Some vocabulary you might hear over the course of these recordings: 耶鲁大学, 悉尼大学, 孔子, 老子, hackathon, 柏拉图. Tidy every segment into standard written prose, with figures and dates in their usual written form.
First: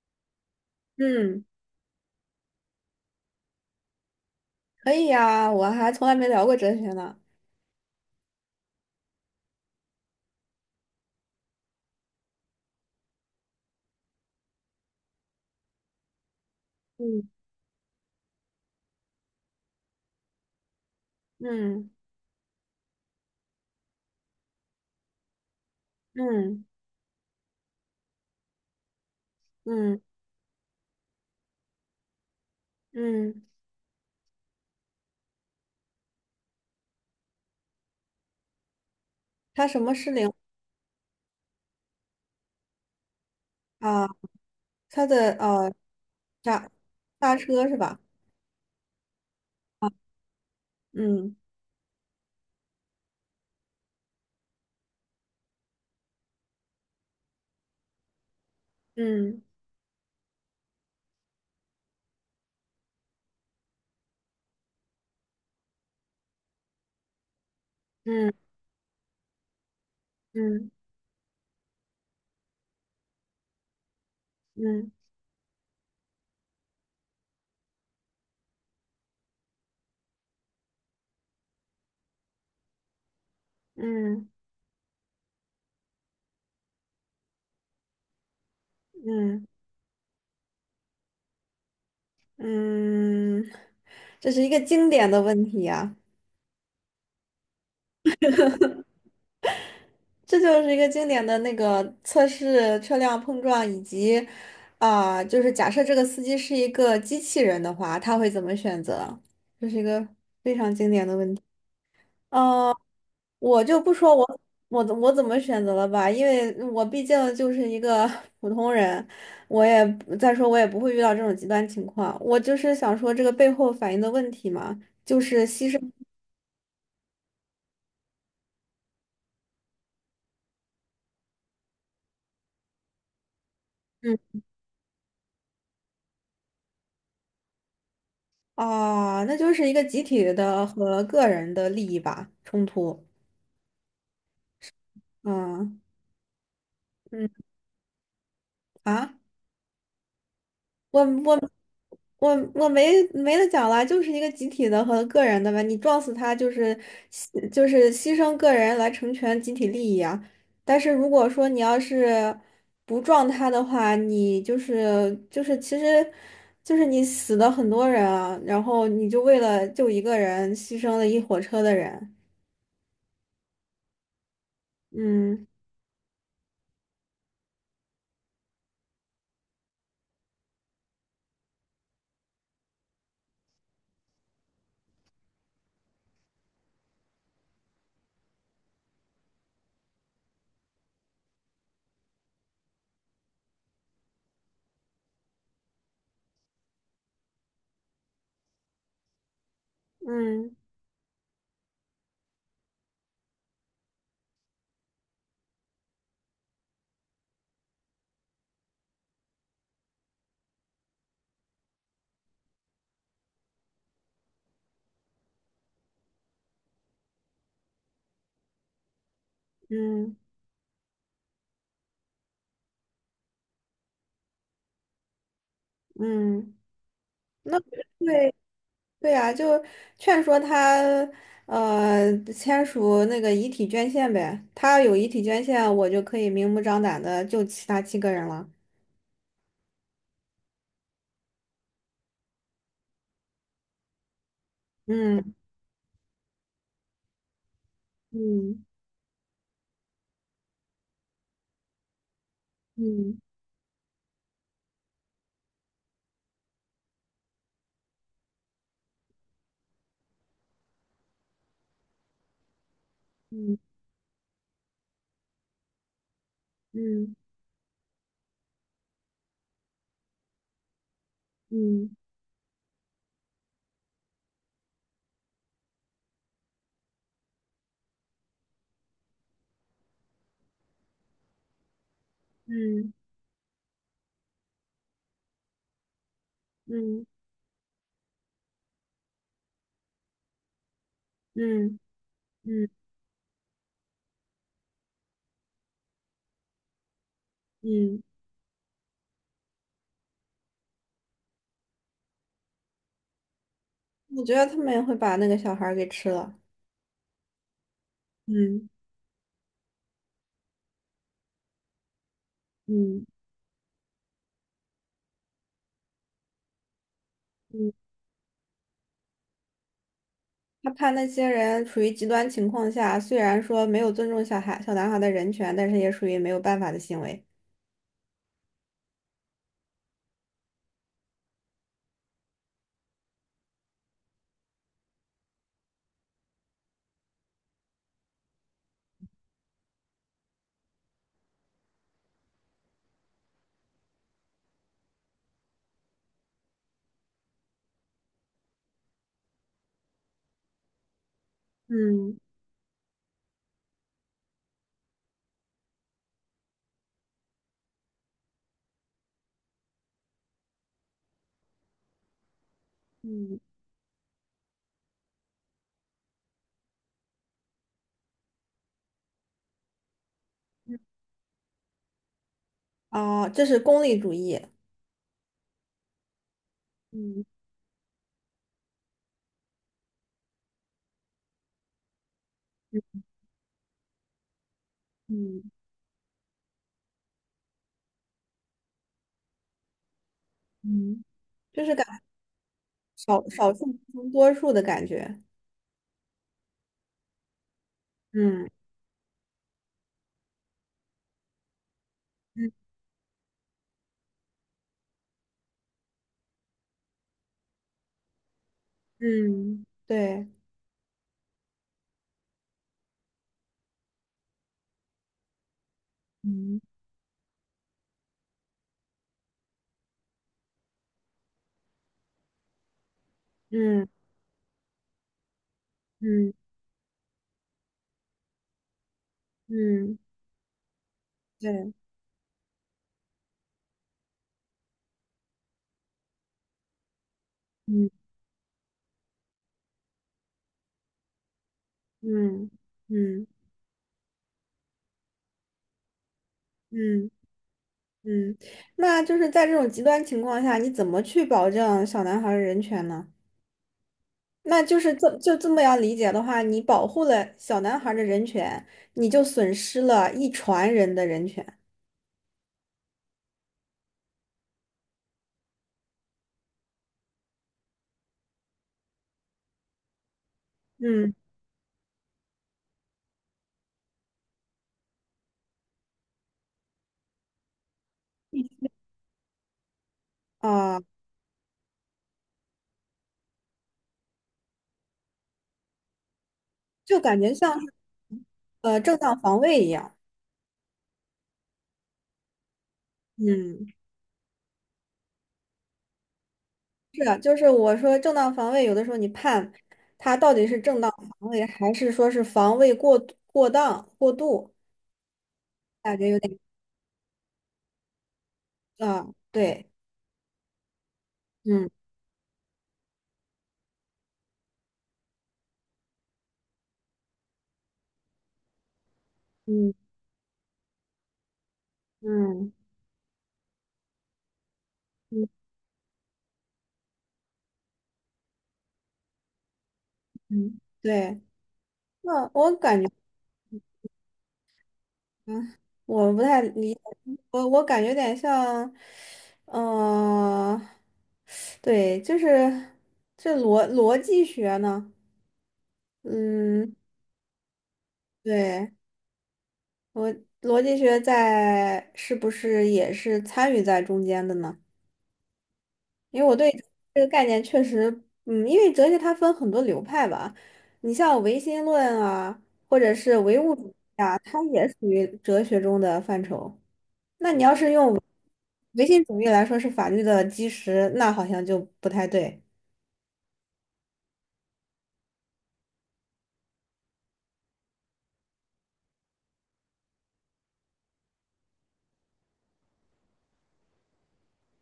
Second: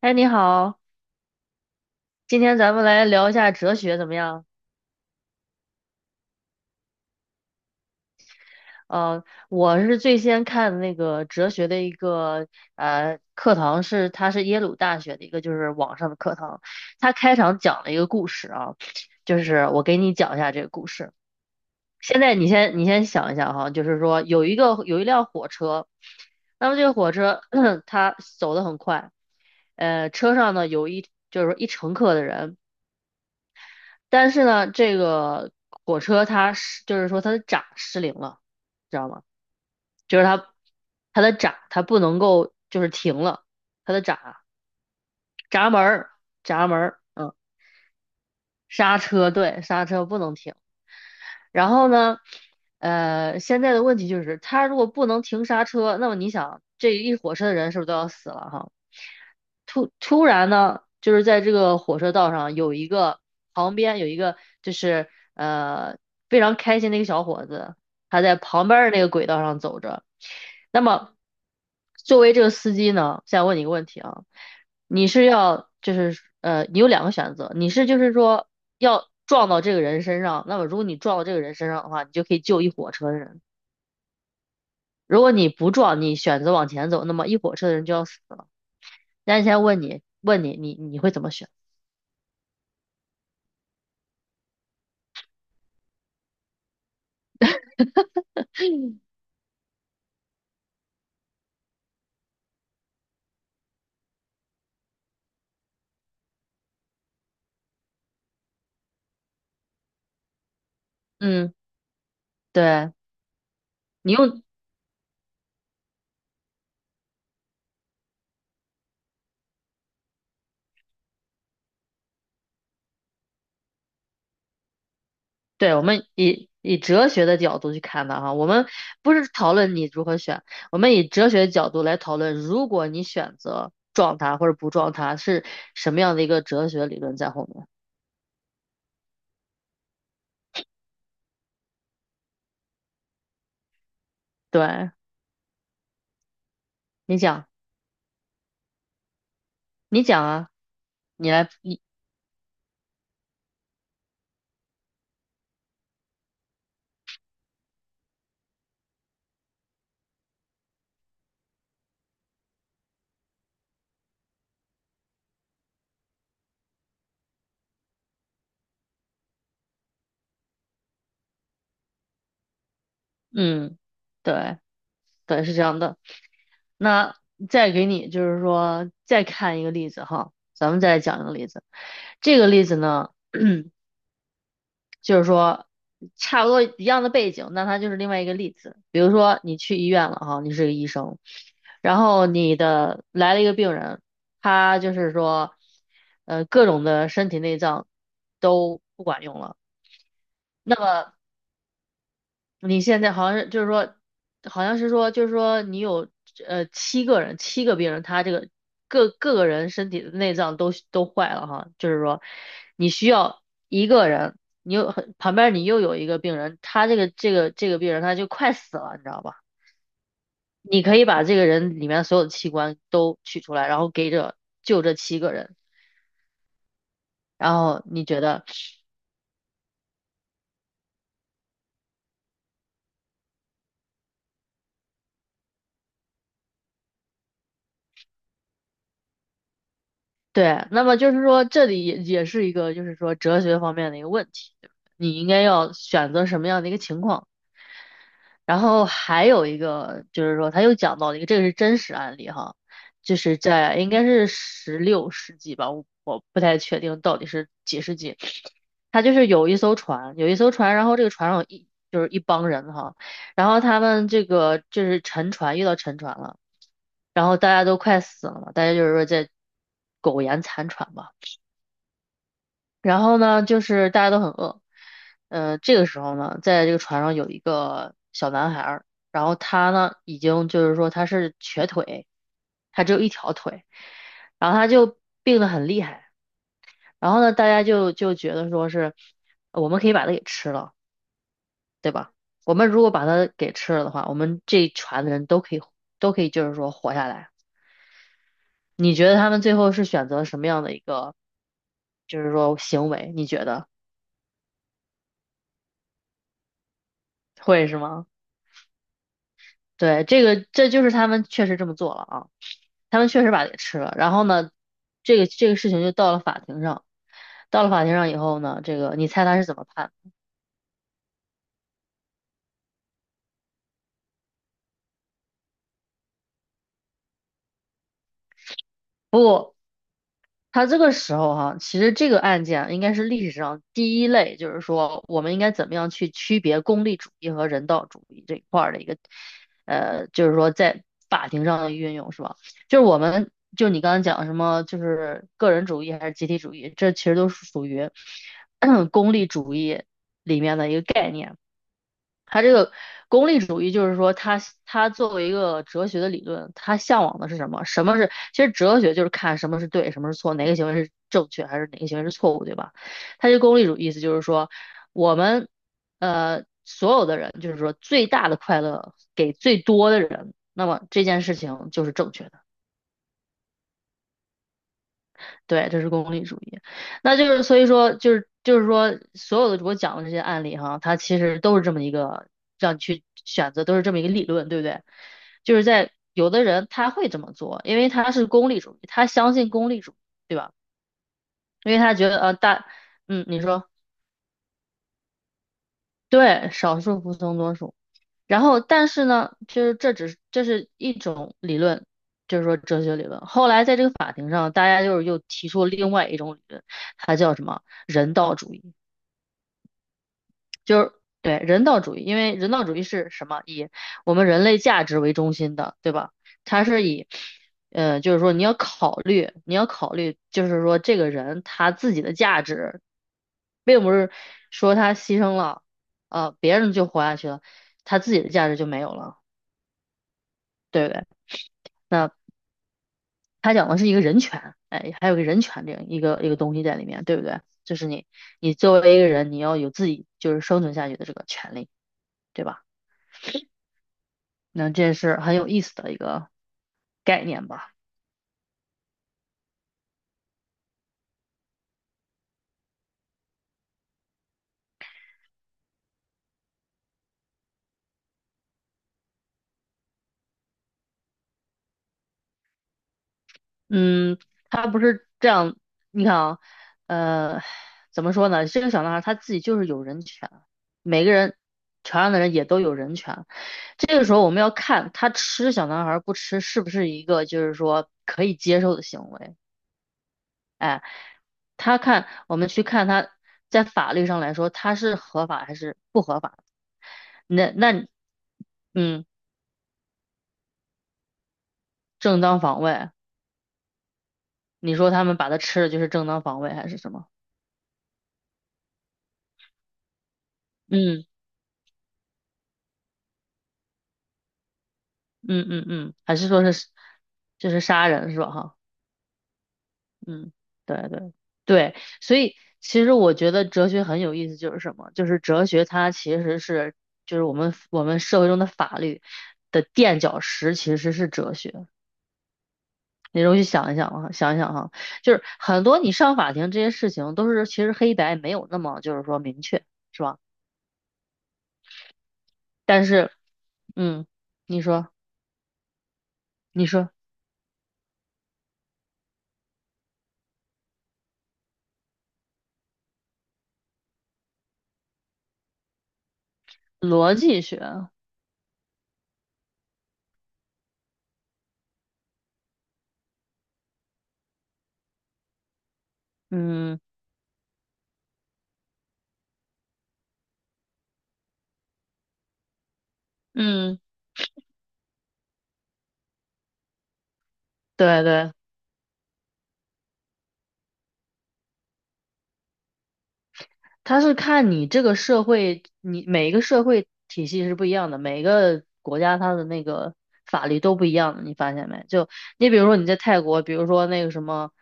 哎，你好，嗯，今天咱们来聊一下哲学怎么样？可以呀，我还从来没聊过哲学呢。呃，我是最先看的那个哲学的一个课堂是，它是耶鲁大学的一个就是网上的课堂，它嗯开场讲了一个故事啊，就是我给你讲一下这个故事。嗯现在你先想一下哈，就是说有一辆火车，嗯那么这个火车 它走得很快，嗯车上呢就是说一乘客的人。嗯。但是呢，这个火车就是说它的闸失灵了，知道吗？它什么失就是灵它的闸它不能够就是停了，它的啊？它的闸门儿闸刹门儿，嗯，刹车是吧？刹车，对，刹车不能停。嗯然后呢，现在的问题就是它如果不能停刹车，那么你想这一火车的人是不是都要死了哈？嗯突然呢，就是在这个火车道上有一个旁边有一个就是非常开心的一个小伙子，他在嗯旁边的那个轨道上走着。嗯那么作为这个司机呢，现在问你一个问题啊，嗯你是要就是你有两个选择，就是说要撞到这个人身上，那么如果你撞到这个人身上的话，你就可以救一火车的人。嗯如果你不撞，你选择往前走，那么一火车的人就要死了。那现嗯在问你，你会怎么选？嗯。这是一个经典的问题呀，这就是一个经典的那个测试车辆碰撞以及啊、就是假设这个司机是一个机器人的话，他会怎么选择？这是一个。嗯，呃，对，我就不你说我用，我怎我怎么选择了吧，因为我毕竟就是一个 普通人，我也再说我也不会遇到这种极端情况。我就是想说这个背后反映的问题嘛，就是牺对，牲。我们以哲学的角度去看的哈，我们不是讨论你如何选，我们以哲学的角度来讨论，如果你选择嗯撞它或者不撞它，是什么样的一个哲学理论在后面？啊，那就是一个集体的和个人的利益吧，冲突。对，嗯你讲，嗯啊。你讲啊，我你我来，我没得讲了，就是一个集体的和个人的吧。你撞死他就是就是牺牲个人来成全集体利益啊。但是如果说你要是不撞他的话，你就是就是其实你死了很多人啊，然后你就为了救一个人牺牲了一火车的人。嗯，对，对，嗯是这样的。那再给你就是说再看一个例子哈，咱们再来讲一个例子，这个例子呢。就是说差不多一样的背景，那它就是另外一个例子。比如说你去医院了哈，你是个医生，然后你的来了一个病人，他就是说，各种的身体内脏都不管用了。嗯那么你现在好像是就是说，好像是说就是说你有七个人，七个病人，他这个各个人身体的内脏都坏了哈，就是说你需要一个人，你又很旁边你又有一个病人，他这个病人他就快死了，你知道吧？嗯你可以把这个人里面所有的器官都取出来，然后就这七个人，嗯，然那后你觉对。得。对呀，就劝说他，签署那个遗体捐献呗。他有遗体捐献，我就可以明目张胆的救其他七个人了。对，那么就是说，这里也是一个，就是说哲学方面的一个问题，对不对你应嗯该要选择什么样的一个情况。然嗯后还有一个就是说，他又讲到了一个，这个是真实案例哈，就嗯是在应该是16世纪吧，我不太确定到底是几世纪。他就是有一艘船，然后这个船上就是一帮人哈，然后嗯他们这个就是沉船，遇到沉船了，嗯然后大家都快死了嘛，大家就是说在苟延残喘吧。嗯然后呢，就是大家都很饿，这个时候呢，在这个船上有一个小男孩儿，然后他呢，已经就是说他是瘸腿，他嗯只有一条腿，然后他就病得很厉害，嗯然后呢，大家就觉得说是，我们可以把它给吃了，嗯对吧？我们嗯如果把它给吃了的话，我们这一船的人都可以就是说活下来。嗯。你觉得他们最后是选择什么样的一个，就是说行为？你觉得我觉得他们也会把那个小孩儿给吃了。会是吗？嗯对，这就是他们确实这么做了啊，他嗯们确实把它给吃了。然后呢，这个事情就到了法庭上，到了嗯。法庭上以后呢，这个你猜他是怎么判？他怕那些人处于极端情况下，虽然说没有尊重小孩、小男孩的人权，但是也属于没有办法的行为。不。他这个时候哈，其实这个案件啊应该是历史上第一类，就是说我们应该怎么样去区别功利主义和人道主义这一块儿的一个，就是说在法庭上的运用是吧？就是我们就你刚才讲什么，就是个人主义还是集体主义，这其实都是属于 功利主义里面的一个概念。嗯他这个功利主义就是说他作为一个哲学的理论，他向往的是什么？什么是？其实哲学就是看什么是对，什么是错，哪个行为是正确，还是哪个行为是错误，对吧？他这嗯。功利主义意思就是说，我们所有的人，就是说最大的快乐给最多的人，那么这件事情就是正确的。啊，这是功利主义。对，这是功利主义。那嗯就是所以说，就是说，所有的我讲的这些案例哈，他其实都是这么一个让你嗯去选择，都是这么一个理论，对不对？嗯就是在有的人他会这么做，因为他是功利主义，他相信功利主义，对吧？嗯，就因是为他觉得嗯，少你少数说。服从多数的感觉。对，少数服从多数。然嗯后，但是呢，就是这是一种理论，就是说嗯哲学理论。后来在这个法庭上，大家就是又提出了另外一种理论，它叫什么人道主义。嗯对，就是对人道主义，因为人道主义是什么？以我们人类价值为中心的，对吧？嗯它是以，就是说你要考虑，你要考虑，就是说这个人他自己的价值，并嗯不是说他牺牲了，嗯别人就活下去了，他自己的价值就没有了，嗯对不对？对，那他讲的是一个人权，哎，还有个人权这样一个一个东西在里面，对不对？嗯你作为一个人，你要有自己就是生存下去的这个权利，对嗯吧？嗯那这是很有意思的一个嗯概念吧？嗯，那就是在这种极端情况下，你怎么去保证小男孩儿的人权呢？那就是这就这么样理解的话，你保护了小男孩儿的人权，你就损失了一船人的人权。嗯，他不是这样，你看啊，呃，怎么说呢？这个小男孩他自己就是有人权，每个嗯人船上的人也都有人权。这个时候我们要看他吃小男孩不吃是不是一个就是说可以接受的行为。啊，我们去看他在法律上来说他是合法还是不合法？就感觉那像。那正嗯，当防卫一样。正当防卫。嗯，你说他们把它吃了就是正当防卫还是什是么？的，就是我说正当防卫，有的时候你判他到底是正当嗯防卫，还是说是防卫过度过当、过度，嗯嗯嗯，感觉还有是点说是就是杀人是吧？哈，啊，对，嗯，对对嗯对，所以其实我觉得哲学很有意思，就是什么？就是哲学它其实是就是我们社会中的法律的嗯垫脚石，其实是哲学。嗯你容易想一想啊，想一想哈，就是嗯很多你上法庭这些事情都是其实黑白没有那么就是说明确，是吧？嗯，对。那我感但觉，是嗯，你说嗯，我不太你理解，说我感觉有点像，嗯、对，就是这逻辑学呢，嗯，逻辑学。对。我逻辑学在是不是也是参与在中间的呢？因为我对嗯这个概念确实，嗯，因为哲学它分很多流派吧，你像唯心论啊，或者是唯物主义嗯，啊，它也属于哲学中的范畴。那你要是用对对，唯心主义来说是法律的基石，那好像就不太对。它是看你这个社会，你每一个社会体系是不一样的，每个国家它的那个法律都不一样的，你发现没？就你比如说你在泰国，比如说那个什么，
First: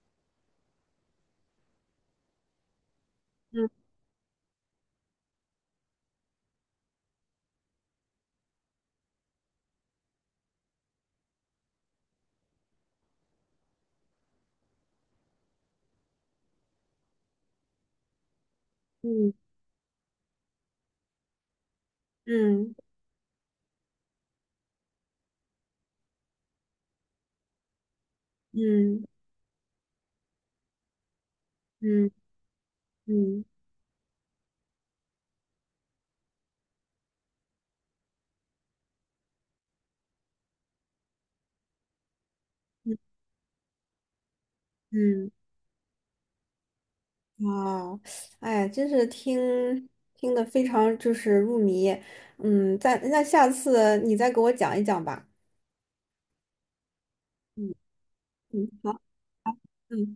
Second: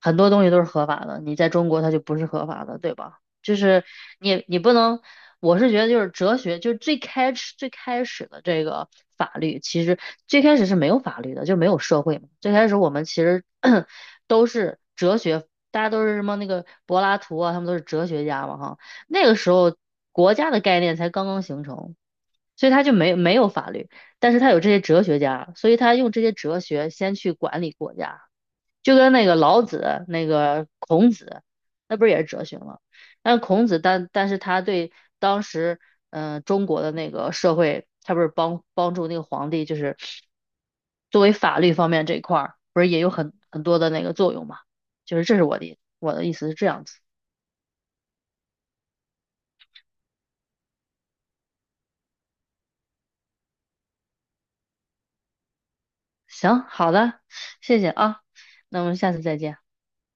很多东西都是合法的，你在中国它就不是合法的，对吧？就是嗯你不能，我是觉得就是哲学，就是最开始的这个法律，其实最开始是没有法律的，就没有社会嘛。最开始我们其实 都是哲学，大家都是什么那个柏拉图啊，他们都是哲学家嘛哈。那嗯个时候国家的概念才刚刚形成，所以嗯他就没有法律，但是他有这些哲学家，所以他用这些哲学先去管理国家，就嗯跟那个老子、那个孔子，那不嗯是也是哲学吗？但嗯孔子但是他对当时中国的那个社会，他不是帮助那个皇帝，就是作为法律方面这一块儿，不是也嗯有很多的那个作用嘛？就是嗯。这是我的意思是这样子。啊，哎，真是听得非常就是入迷，嗯，那下次你再给我讲一讲吧。行，好的，嗯谢谢啊，嗯，那我们好，下次再见。嗯。